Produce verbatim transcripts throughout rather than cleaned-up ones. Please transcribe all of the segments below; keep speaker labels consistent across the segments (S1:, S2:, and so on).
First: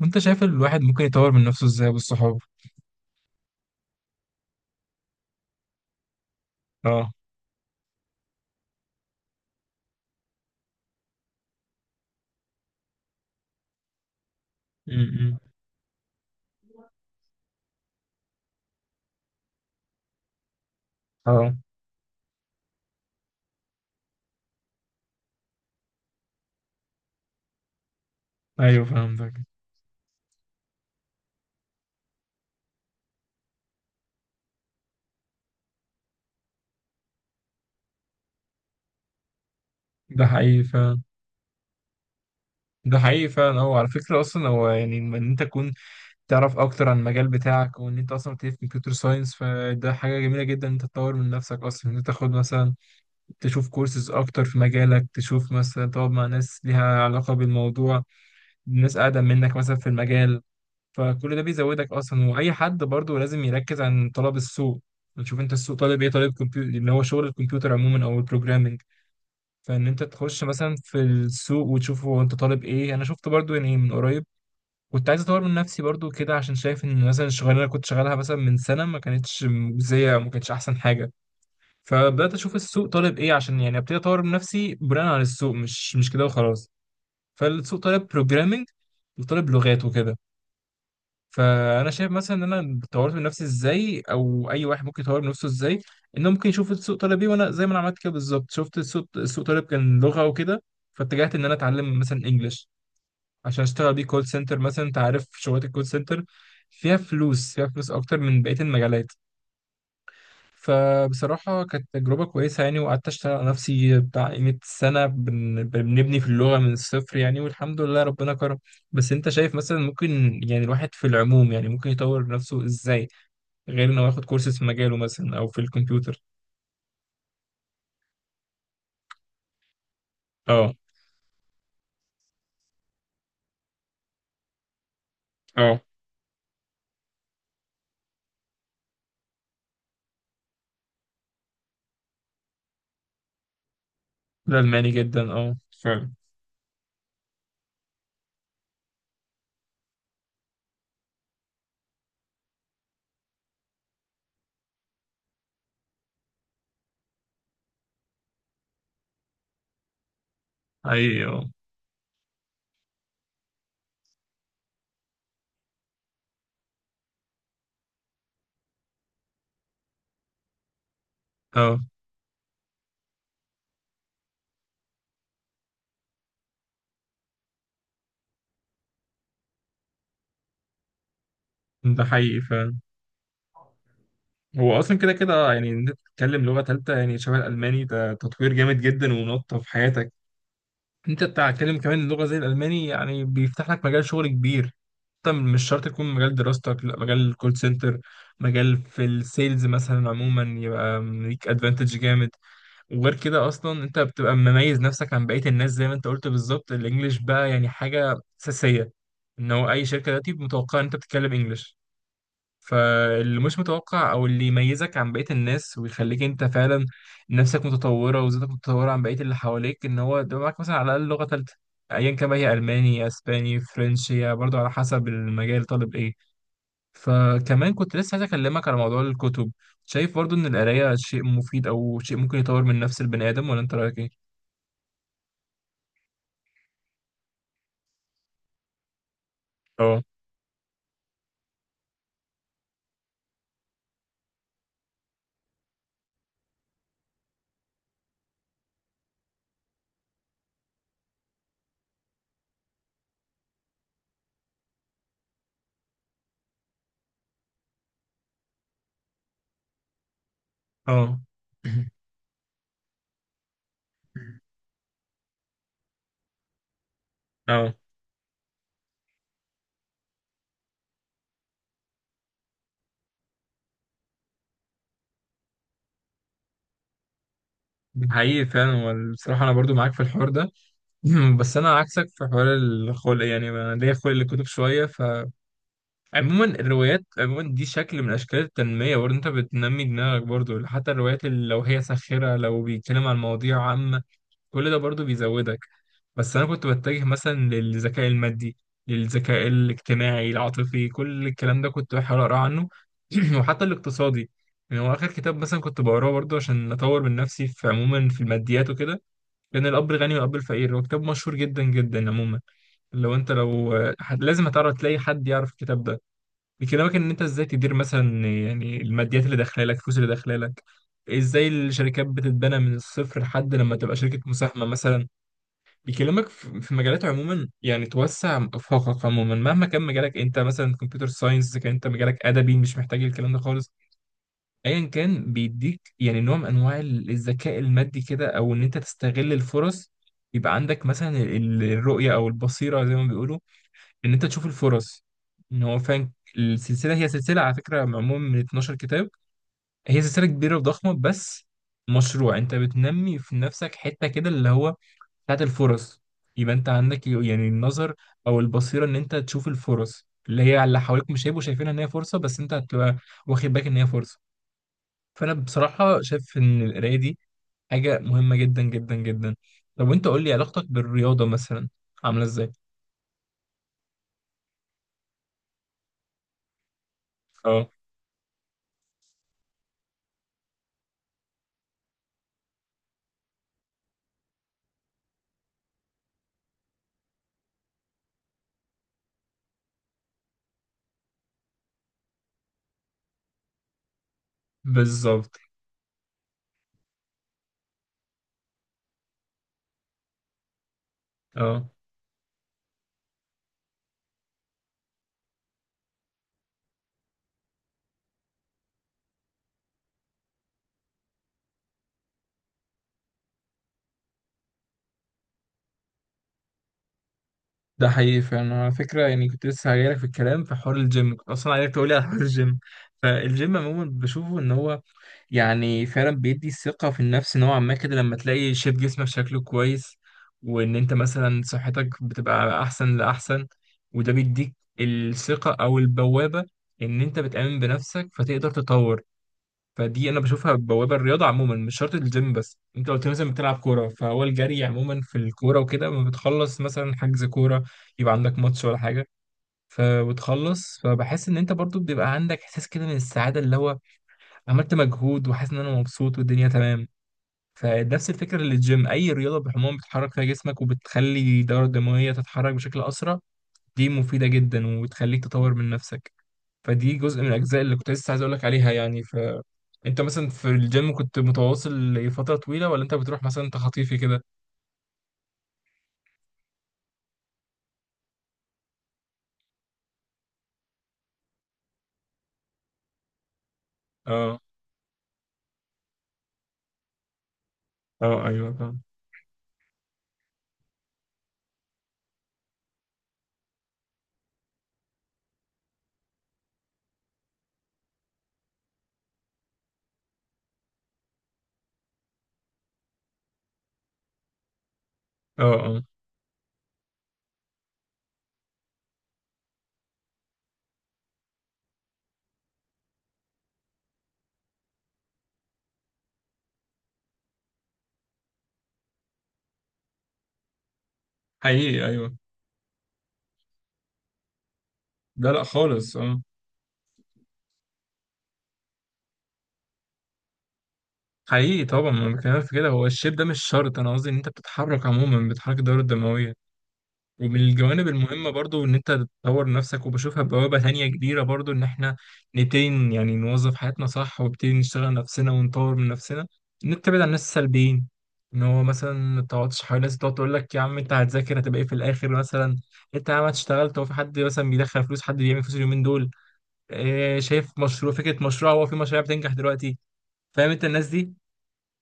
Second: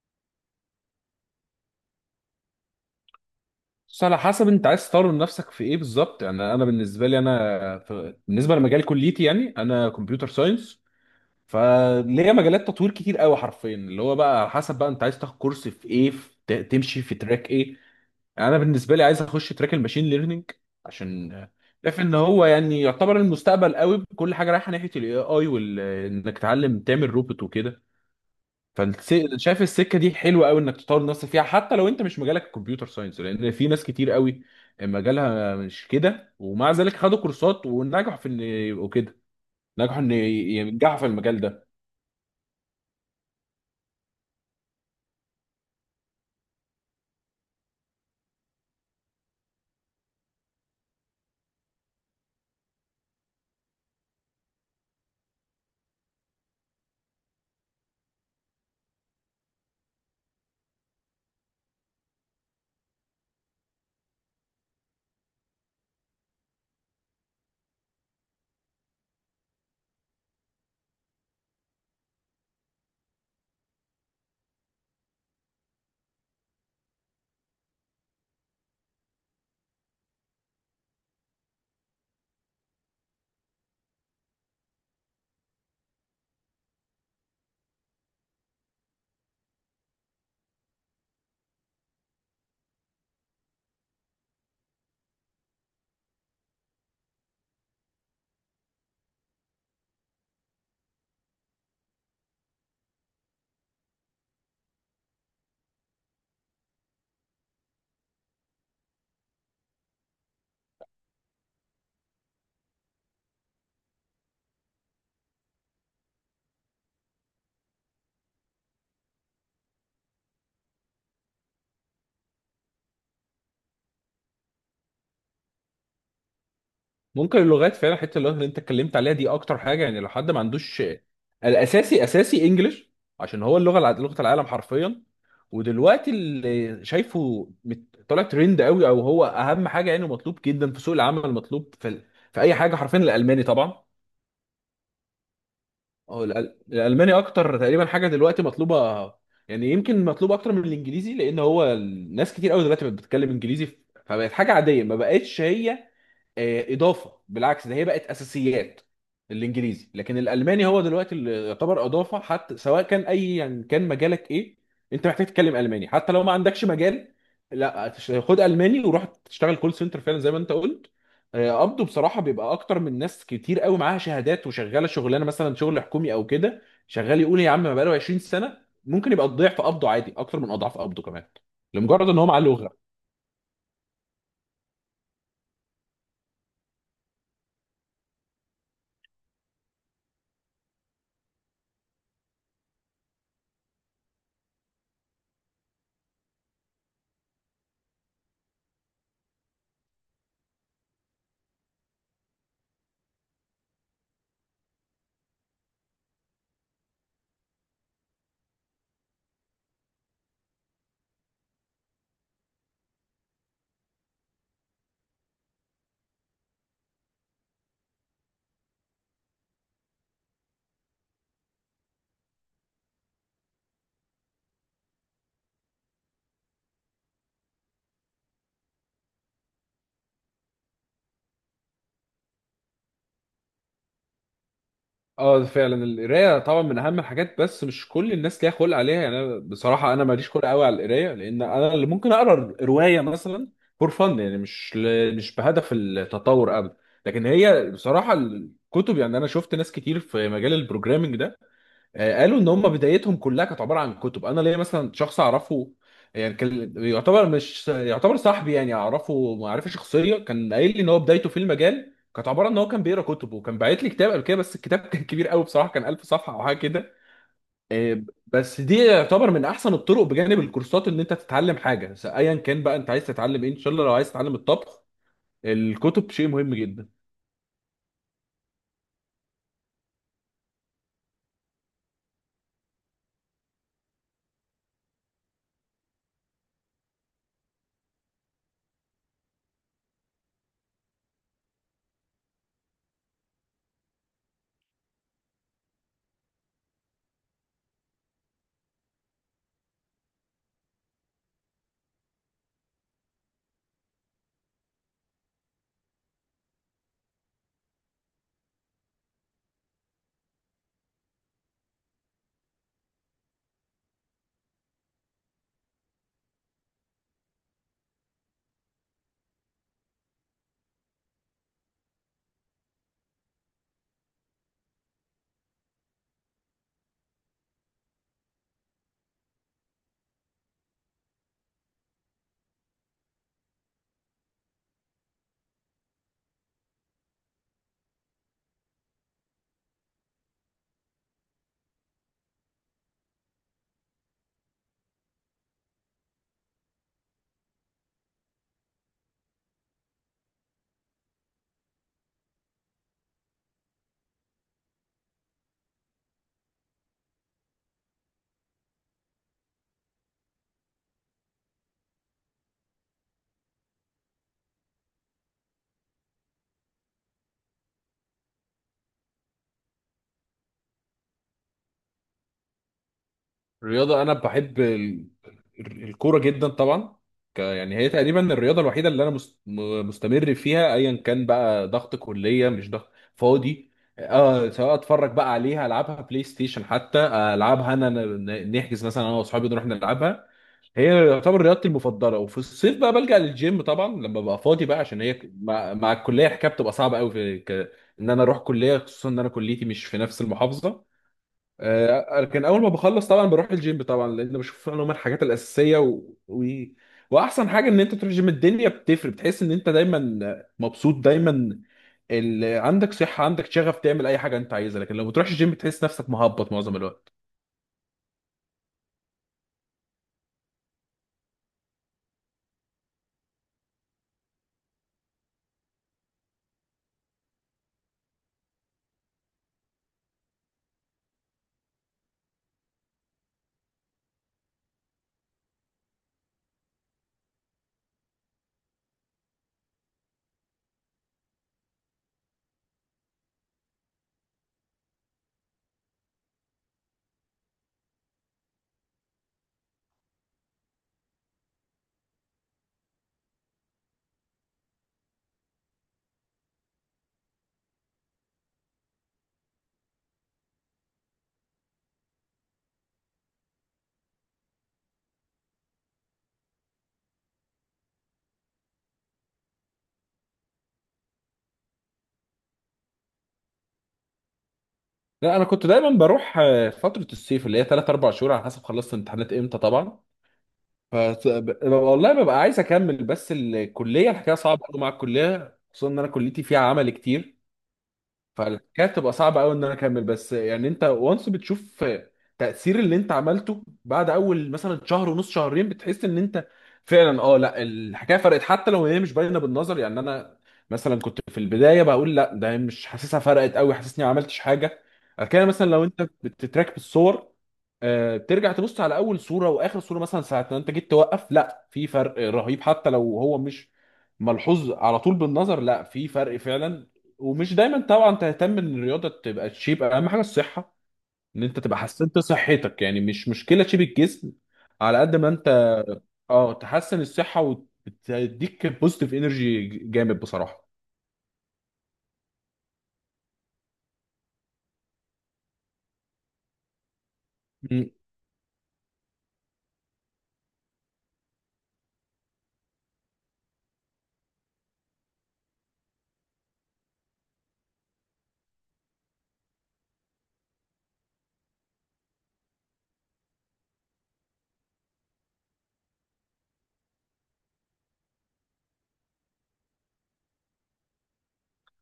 S1: وانت شايف الواحد ممكن يطور من نفسه ازاي بالصحاب؟
S2: بس على حسب انت عايز تطور من نفسك في ايه بالظبط، يعني انا بالنسبه
S1: اه.
S2: لي انا في... بالنسبه لمجال كليتي، يعني انا كمبيوتر ساينس. فليا مجالات تطوير كتير قوي، حرفيا اللي هو بقى على حسب بقى انت عايز تاخد
S1: امم
S2: كورس في ايه، في... ت- تمشي في تراك ايه. يعني انا بالنسبه لي عايز اخش تراك الماشين ليرنينج، عشان
S1: اه.
S2: شايف ان هو يعني يعتبر المستقبل قوي، كل حاجه رايحه ناحيه الاي اي وال انك تتعلم تعمل روبوت وكده.
S1: ايوه،
S2: فالس...
S1: فهمتك.
S2: شايف السكه دي حلوه قوي انك تطور نفسك فيها، حتى لو انت مش مجالك الكمبيوتر ساينس، لان في ناس كتير قوي مجالها مش كده ومع ذلك خدوا كورسات ونجحوا في ان يبقوا كده، نجحوا ان
S1: ده
S2: ي-
S1: حقيقي
S2: ينجحوا
S1: فعلا.
S2: في المجال ده.
S1: ده حقيقي فعلا. هو على فكرة أصلا هو يعني إن أنت تكون تعرف أكتر عن المجال بتاعك وإن أنت أصلا بتدرس كمبيوتر ساينس، فده حاجة جميلة جدا إن أنت تطور من نفسك أصلا، إن أنت تاخد مثلا تشوف كورسز أكتر في مجالك، تشوف مثلا تقعد مع ناس ليها علاقة بالموضوع، ناس أقدم منك مثلا في المجال. فكل ده بيزودك اصلا، واي حد برضو لازم يركز عن طلب السوق. تشوف انت السوق طالب ايه، طالب كمبيوتر اللي هو شغل الكمبيوتر عموما او البروجرامنج. فان انت تخش مثلا في السوق وتشوف هو انت طالب ايه. انا شفت برضو يعني من قريب كنت عايز اطور من نفسي برضو كده، عشان شايف ان مثلا الشغلانه اللي كنت شغالها مثلا من سنه ما كانتش مجزيه، ما كانتش احسن حاجه. فبدات اشوف السوق طالب ايه، عشان يعني ابتدي اطور من نفسي بناء على السوق، مش مش كده وخلاص. فالسوق طالب بروجرامنج وطالب لغات وكده. فانا شايف مثلا ان انا طورت من نفسي ازاي، او اي واحد ممكن يطور من نفسه ازاي، انه ممكن يشوف السوق طلب ايه. وانا زي ما انا عملت كده بالظبط، شفت السوق، السوق طلب كان لغه وكده. فاتجهت ان انا اتعلم مثلا انجلش عشان اشتغل بيه كول سنتر مثلا. انت عارف شغلات الكول سنتر فيها فلوس، فيها فلوس اكتر من بقيه المجالات. فبصراحة كانت تجربة كويسة يعني. وقعدت أشتغل على نفسي بتاع قيمة سنة، بن- بنبني في اللغة من الصفر يعني، والحمد لله ربنا كرم. بس أنت شايف مثلا ممكن يعني الواحد في العموم يعني ممكن يطور نفسه إزاي غير إنه ياخد كورسات في مجاله مثلا أو في الكمبيوتر؟
S2: ممكن اللغات فعلا، حته اللغات اللي انت اتكلمت عليها دي اكتر حاجه، يعني لو حد ما
S1: أه.
S2: عندوش الاساسي، اساسي انجلش، عشان هو اللغه الع- لغه العالم حرفيا.
S1: أه.
S2: ودلوقتي اللي شايفه مت- طالع ترند قوي، او هو اهم حاجه يعني، مطلوب جدا في سوق العمل، مطلوب في في اي حاجه حرفيا، الالماني طبعا.
S1: الألماني جدا، أه. فعلا.
S2: هو الأل- الالماني اكتر تقريبا حاجه دلوقتي مطلوبه. يعني يمكن مطلوب اكتر من الانجليزي، لان هو الناس كتير قوي دلوقتي بقت بتتكلم انجليزي ف- فبقت حاجه عاديه، ما بقتش هي آه، اضافه. بالعكس ده هي بقت اساسيات الانجليزي، لكن الالماني هو دلوقتي
S1: حقيقي،
S2: اللي
S1: أه.
S2: يعتبر اضافه، حتى سواء كان اي، يعني كان مجالك ايه، انت محتاج تتكلم الماني حتى لو ما عندكش مجال. لا تش- خد الماني وروح تشتغل كول سنتر فعلا زي ما انت قلت. آه،
S1: أه.
S2: قبضه بصراحه بيبقى اكتر من ناس كتير قوي معاها شهادات، وشغاله شغلانه مثلا شغل حكومي او كده، شغال يقول يا عم ما بقاله عشرين سنه، ممكن يبقى ضعف قبضه عادي اكتر من اضعاف قبضه كمان،
S1: ده
S2: لمجرد ان هو
S1: حقيقي
S2: معاه لغه.
S1: فعلا. هو أصلا كده كده آه، يعني إن أنت تتكلم لغة تالتة يعني شبه الألماني، ده تطوير جامد جدا ونقطة في حياتك. انت بتتكلم كمان لغه زي الالماني يعني بيفتح لك مجال شغل كبير. طب مش شرط يكون مجال دراستك، لا مجال الكول سنتر، مجال في السيلز مثلا عموما، يبقى ليك ادفانتج جامد. وغير كده اصلا انت بتبقى مميز نفسك عن بقيه الناس. زي ما انت قلت بالظبط، الانجليش بقى يعني حاجه اساسيه، ان هو اي شركه دلوقتي متوقعه ان انت بتتكلم انجليش. فاللي مش متوقع او اللي يميزك عن بقية الناس ويخليك انت فعلا نفسك متطورة وذاتك متطورة عن بقية اللي حواليك، ان هو ده معاك مثلا على الاقل لغة ثالثة. ايا كان بقى، هي الماني، اسباني، فرنش، هي برضه على حسب المجال طالب ايه. فكمان كنت لسه عايز اكلمك على موضوع الكتب. شايف برضه ان القراية شيء مفيد او شيء ممكن يطور من نفس البني ادم، ولا انت رايك ايه؟
S2: اه فعلا، القرايه طبعا من اهم الحاجات، بس مش كل الناس ليها خلق عليها، يعني انا بصراحه
S1: اه.
S2: انا ماليش خلق قوي على القرايه، لان انا اللي ممكن اقرا روايه مثلا فور فن، يعني مش ل... مش بهدف التطور ابدا. لكن هي بصراحه الكتب، يعني انا شفت ناس كتير في مجال البروجرامينج ده، آه، قالوا ان هم بدايتهم كلها كانت عباره عن كتب. انا ليا مثلا شخص اعرفه، يعني كان يعتبر مش يعتبر صاحبي، يعني اعرفه معرفه شخصيه، كان قايل لي ان هو
S1: اه.
S2: بدايته في المجال كانت عباره ان هو كان بيقرا كتب، وكان باعت لي كتاب قبل كده، بس الكتاب كان كبير قوي بصراحه، كان ألف صفحه او حاجه كده.
S1: اه.
S2: آه، بس دي يعتبر من احسن الطرق بجانب الكورسات، ان انت تتعلم حاجه س- ايا كان بقى انت عايز تتعلم ايه، ان شاء الله لو عايز تتعلم الطبخ الكتب شيء مهم جدا.
S1: حقيقي فعلا، والصراحة أنا برضو معاك في الحوار ده. مم، بس انا عكسك في حوار الخلق، يعني انا ليا خلق للكتب شويه. فعموما الروايات عموما دي شكل من اشكال التنميه برضه، انت بتنمي دماغك برضه. حتى الروايات اللي لو هي ساخره، لو بيتكلم عن مواضيع عامه، كل ده برضه بيزودك. بس انا كنت بتجه مثلا للذكاء المادي، للذكاء الاجتماعي العاطفي، كل الكلام ده كنت بحاول اقرا عنه. وحتى الاقتصادي. يعني هو اخر كتاب مثلا كنت بقراه برضه عشان اطور من نفسي في عموما في الماديات وكده، كان الاب الغني والاب الفقير. هو كتاب مشهور جدا جدا عموما. لو انت لو حد- لازم هتعرف تلاقي حد يعرف الكتاب ده. بيكلمك ان انت ازاي تدير مثلا يعني الماديات اللي داخله لك، الفلوس اللي داخله لك، ازاي الشركات بتتبنى من الصفر لحد لما تبقى شركه مساهمه مثلا. بيكلمك في في مجالات عموما، يعني توسع افاقك عموما مهما كان مجالك. انت مثلا كمبيوتر ساينس، كان انت مجالك ادبي مش محتاج الكلام ده خالص. ايا كان، بيديك يعني نوع من انواع الذكاء المادي كده، او ان انت تستغل الفرص، يبقى عندك مثلا ال- الرؤية أو البصيرة زي ما بيقولوا، ان انت تشوف الفرص ان هو فعلا. السلسله هي سلسله على فكره معموله من اتناشر كتاب. هي سلسله كبيره وضخمه. بس مشروع انت بتنمي في نفسك حته كده اللي هو بتاعت الفرص. يبقى انت عندك يعني النظر او البصيره ان انت تشوف الفرص اللي هي على اللي حواليك مش هيبقوا شايفينها ان هي فرصه، بس انت هتبقى واخد بالك ان هي فرصه. فانا بصراحه شايف ان القرايه دي حاجه مهمه جدا جدا جدا. طب وانت قول لي علاقتك بالرياضه مثلا عامله ازاي؟
S2: الرياضه انا بحب الكوره جدا طبعا، ك-
S1: اه.
S2: يعني هي تقريبا الرياضه الوحيده اللي انا مست- م- مستمر فيها ايا كان بقى، ضغط كليه مش ضغط فاضي. اه، سواء اتفرج بقى عليها، العبها بلاي ستيشن حتى، العبها انا ن- نحجز مثلا انا واصحابي نروح نلعبها. هي يعتبر رياضتي المفضله، وفي الصيف بقى بلجأ للجيم طبعا لما ببقى فاضي بقى، عشان هي ك-
S1: بالظبط.
S2: مع, مع الكليه الحكايه بتبقى صعبه قوي في ك... ان انا اروح كليه، خصوصا ان انا كليتي مش في نفس المحافظه.
S1: اه.
S2: آه، لكن اول ما بخلص طبعا بروح الجيم طبعا، لان بشوف ان هم الحاجات الاساسيه و... و... واحسن حاجه ان انت تروح الجيم، الدنيا بتفرق، بتحس ان انت دايما مبسوط دايما، ال... عندك صحه عندك شغف تعمل اي حاجه انت عايزها، لكن لو ما بتروحش الجيم بتحس نفسك مهبط معظم الوقت.
S1: ده حقيقي فعلا. على فكرة يعني كنت لسه هجيلك في الكلام في حوار الجيم، كنت أصلا عايزك تقولي على حوار الجيم. فالجيم عموما بشوفه إن هو يعني فعلا بيدي ثقة في النفس نوعا ما كده، لما تلاقي شيب جسمك شكله كويس، وإن أنت مثلا صحتك بتبقى أحسن لأحسن، وده بيديك الثقة أو البوابة إن أنت بتآمن بنفسك فتقدر تطور. فدي انا بشوفها بوابه، الرياضه عموما مش شرط الجيم. بس انت قلت مثلا بتلعب كوره، فهو الجري عموما في الكوره وكده، لما بتخلص مثلا حجز كوره يبقى عندك ماتش ولا حاجه، فبتخلص فبحس ان انت برضو بيبقى عندك احساس كده من السعاده، اللي هو عملت مجهود وحاسس ان انا مبسوط والدنيا تمام. فنفس الفكره للجيم، اي رياضه بالعموم بتحرك فيها جسمك وبتخلي الدوره الدمويه تتحرك بشكل اسرع، دي مفيده جدا وبتخليك تطور من نفسك. فدي جزء من الاجزاء اللي كنت لسه عايز اقول لك عليها يعني. انت مثلا في الجيم كنت متواصل لفترة طويلة، ولا انت بتروح مثلا تخطيفي كده؟
S2: لا انا كنت دايما بروح، آه، فتره الصيف اللي هي تلاتة أربعة شهور على حسب خلصت امتحانات امتى طبعا، ف ب- والله ببقى عايز اكمل، بس الكليه الحكايه
S1: اه.
S2: صعبه قوي مع الكليه، خصوصا ان انا كليتي فيها عمل كتير،
S1: اه. ايوه طبعا.
S2: فكانت تبقى صعبه قوي ان انا اكمل. بس يعني انت وانس بتشوف تاثير اللي انت عملته بعد اول مثلا شهر ونص، شهرين بتحس ان انت فعلا، اه لا الحكايه فرقت حتى لو هي مش باينه بالنظر، يعني انا مثلا كنت في البدايه بقول لا ده مش حاسسها فرقت قوي، حاسسني ما عملتش حاجه.
S1: اه.
S2: كان مثلا
S1: اه.
S2: لو انت بتتراك بالصور آه، بترجع تبص على اول صوره واخر صوره، مثلا ساعه ما انت جيت توقف، لا في فرق رهيب حتى لو هو مش ملحوظ على طول بالنظر، لا في فرق فعلا. ومش دايما طبعا تهتم ان الرياضه تبقى تشيب، اهم حاجه الصحه، ان انت تبقى
S1: حقيقي ايوه.
S2: حسنت صحتك، يعني مش مشكله تشيب الجسم على قد ما
S1: لا لا
S2: انت،
S1: خالص، اه.
S2: اه تحسن الصحه وتديك بوزيتيف انرجي جامد بصراحه.
S1: حقيقي طبعا، ما بكلمك في كده. هو الشيب ده مش شرط، انا قصدي ان انت بتتحرك عموما، بتحرك الدورة الدموية. ومن الجوانب المهمة برضو إن أنت تطور نفسك، وبشوفها بوابة تانية كبيرة برضو إن إحنا نبتدي ن- يعني نوظف حياتنا صح، ونبتدي نشتغل نفسنا ونطور من نفسنا. إن أنت تبعد عن الناس السلبيين، إن هو مثلا ما تقعدش حوالين ناس تقعد تقول لك يا عم أنت هتذاكر هتبقى إيه في الآخر مثلا، أنت يا عم اشتغلت، هو في حد مثلا بيدخل فلوس، حد بيعمل فلوس اليومين دول، إيه شايف مشروع، فكرة مشروع، هو في مشاريع بتنجح دلوقتي. فاهم أنت الناس دي؟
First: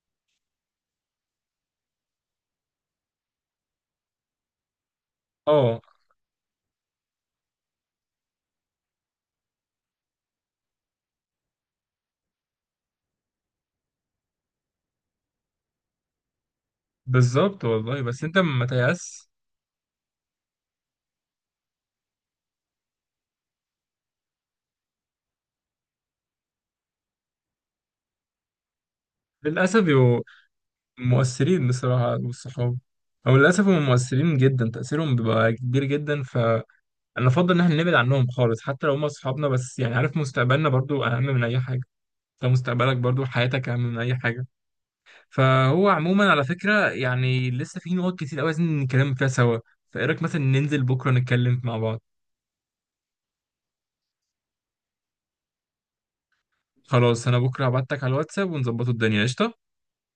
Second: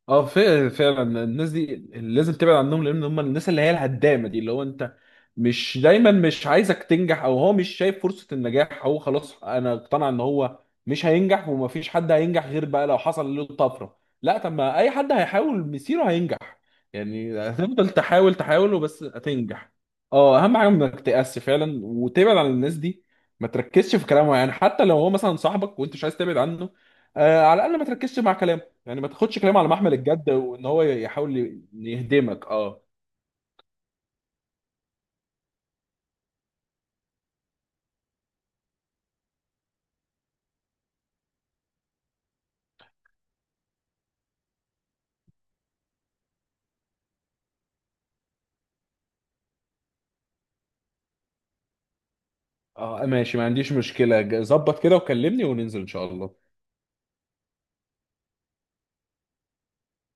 S2: اه فعلا فعلا الناس دي لازم تبعد عنهم، لان هم الناس اللي هي الهدامه دي، اللي هو انت مش
S1: أه.
S2: دايما مش عايزك تنجح، او هو مش شايف فرصه النجاح، هو خلاص انا اقتنع ان هو مش هينجح ومفيش حد هينجح غير بقى لو حصل له طفره، لا طب ما اي حد هيحاول مسيره هينجح، يعني
S1: بالظبط
S2: هتفضل
S1: والله، بس
S2: تحاول
S1: أنت ما
S2: تحاول وبس
S1: تيأس.
S2: هتنجح. اه اهم حاجه انك تقس فعلا، وتبعد عن الناس دي، ما تركزش في كلامه، يعني حتى لو هو مثلا صاحبك وانت مش عايز تبعد عنه، آه على الاقل ما تركزش مع كلامه، يعني ما تاخدش كلام على
S1: للأسف
S2: محمل الجد وان هو يحاول ي-
S1: مؤثرين بصراحة،
S2: يهدمك
S1: والصحاب
S2: اه.
S1: أو للأسف هم مؤثرين جدا، تأثيرهم بيبقى كبير جدا. فأنا أفضل إن إحنا نبعد عنهم خالص، حتى لو هم أصحابنا، بس يعني عارف، مستقبلنا برضو أهم من أي حاجة، فمستقبلك برضو، حياتك أهم من أي حاجة. فهو عموما على فكرة يعني لسه في نقط كتير أوي عايزين نتكلم فيها سوا. فإيه رأيك مثلا ننزل بكرة نتكلم مع بعض؟
S2: اه ماشي، ما عنديش مشكلة، ج- ظبط كده وكلمني وننزل ان شاء الله،
S1: خلاص، أنا بكرة هبعتك على الواتساب ونظبطوا الدنيا قشطة.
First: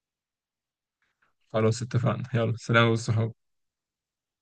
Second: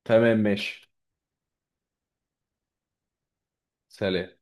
S2: تمام ماشي
S1: خلاص اتفقنا، يلا سلام والصحاب.
S2: سلام.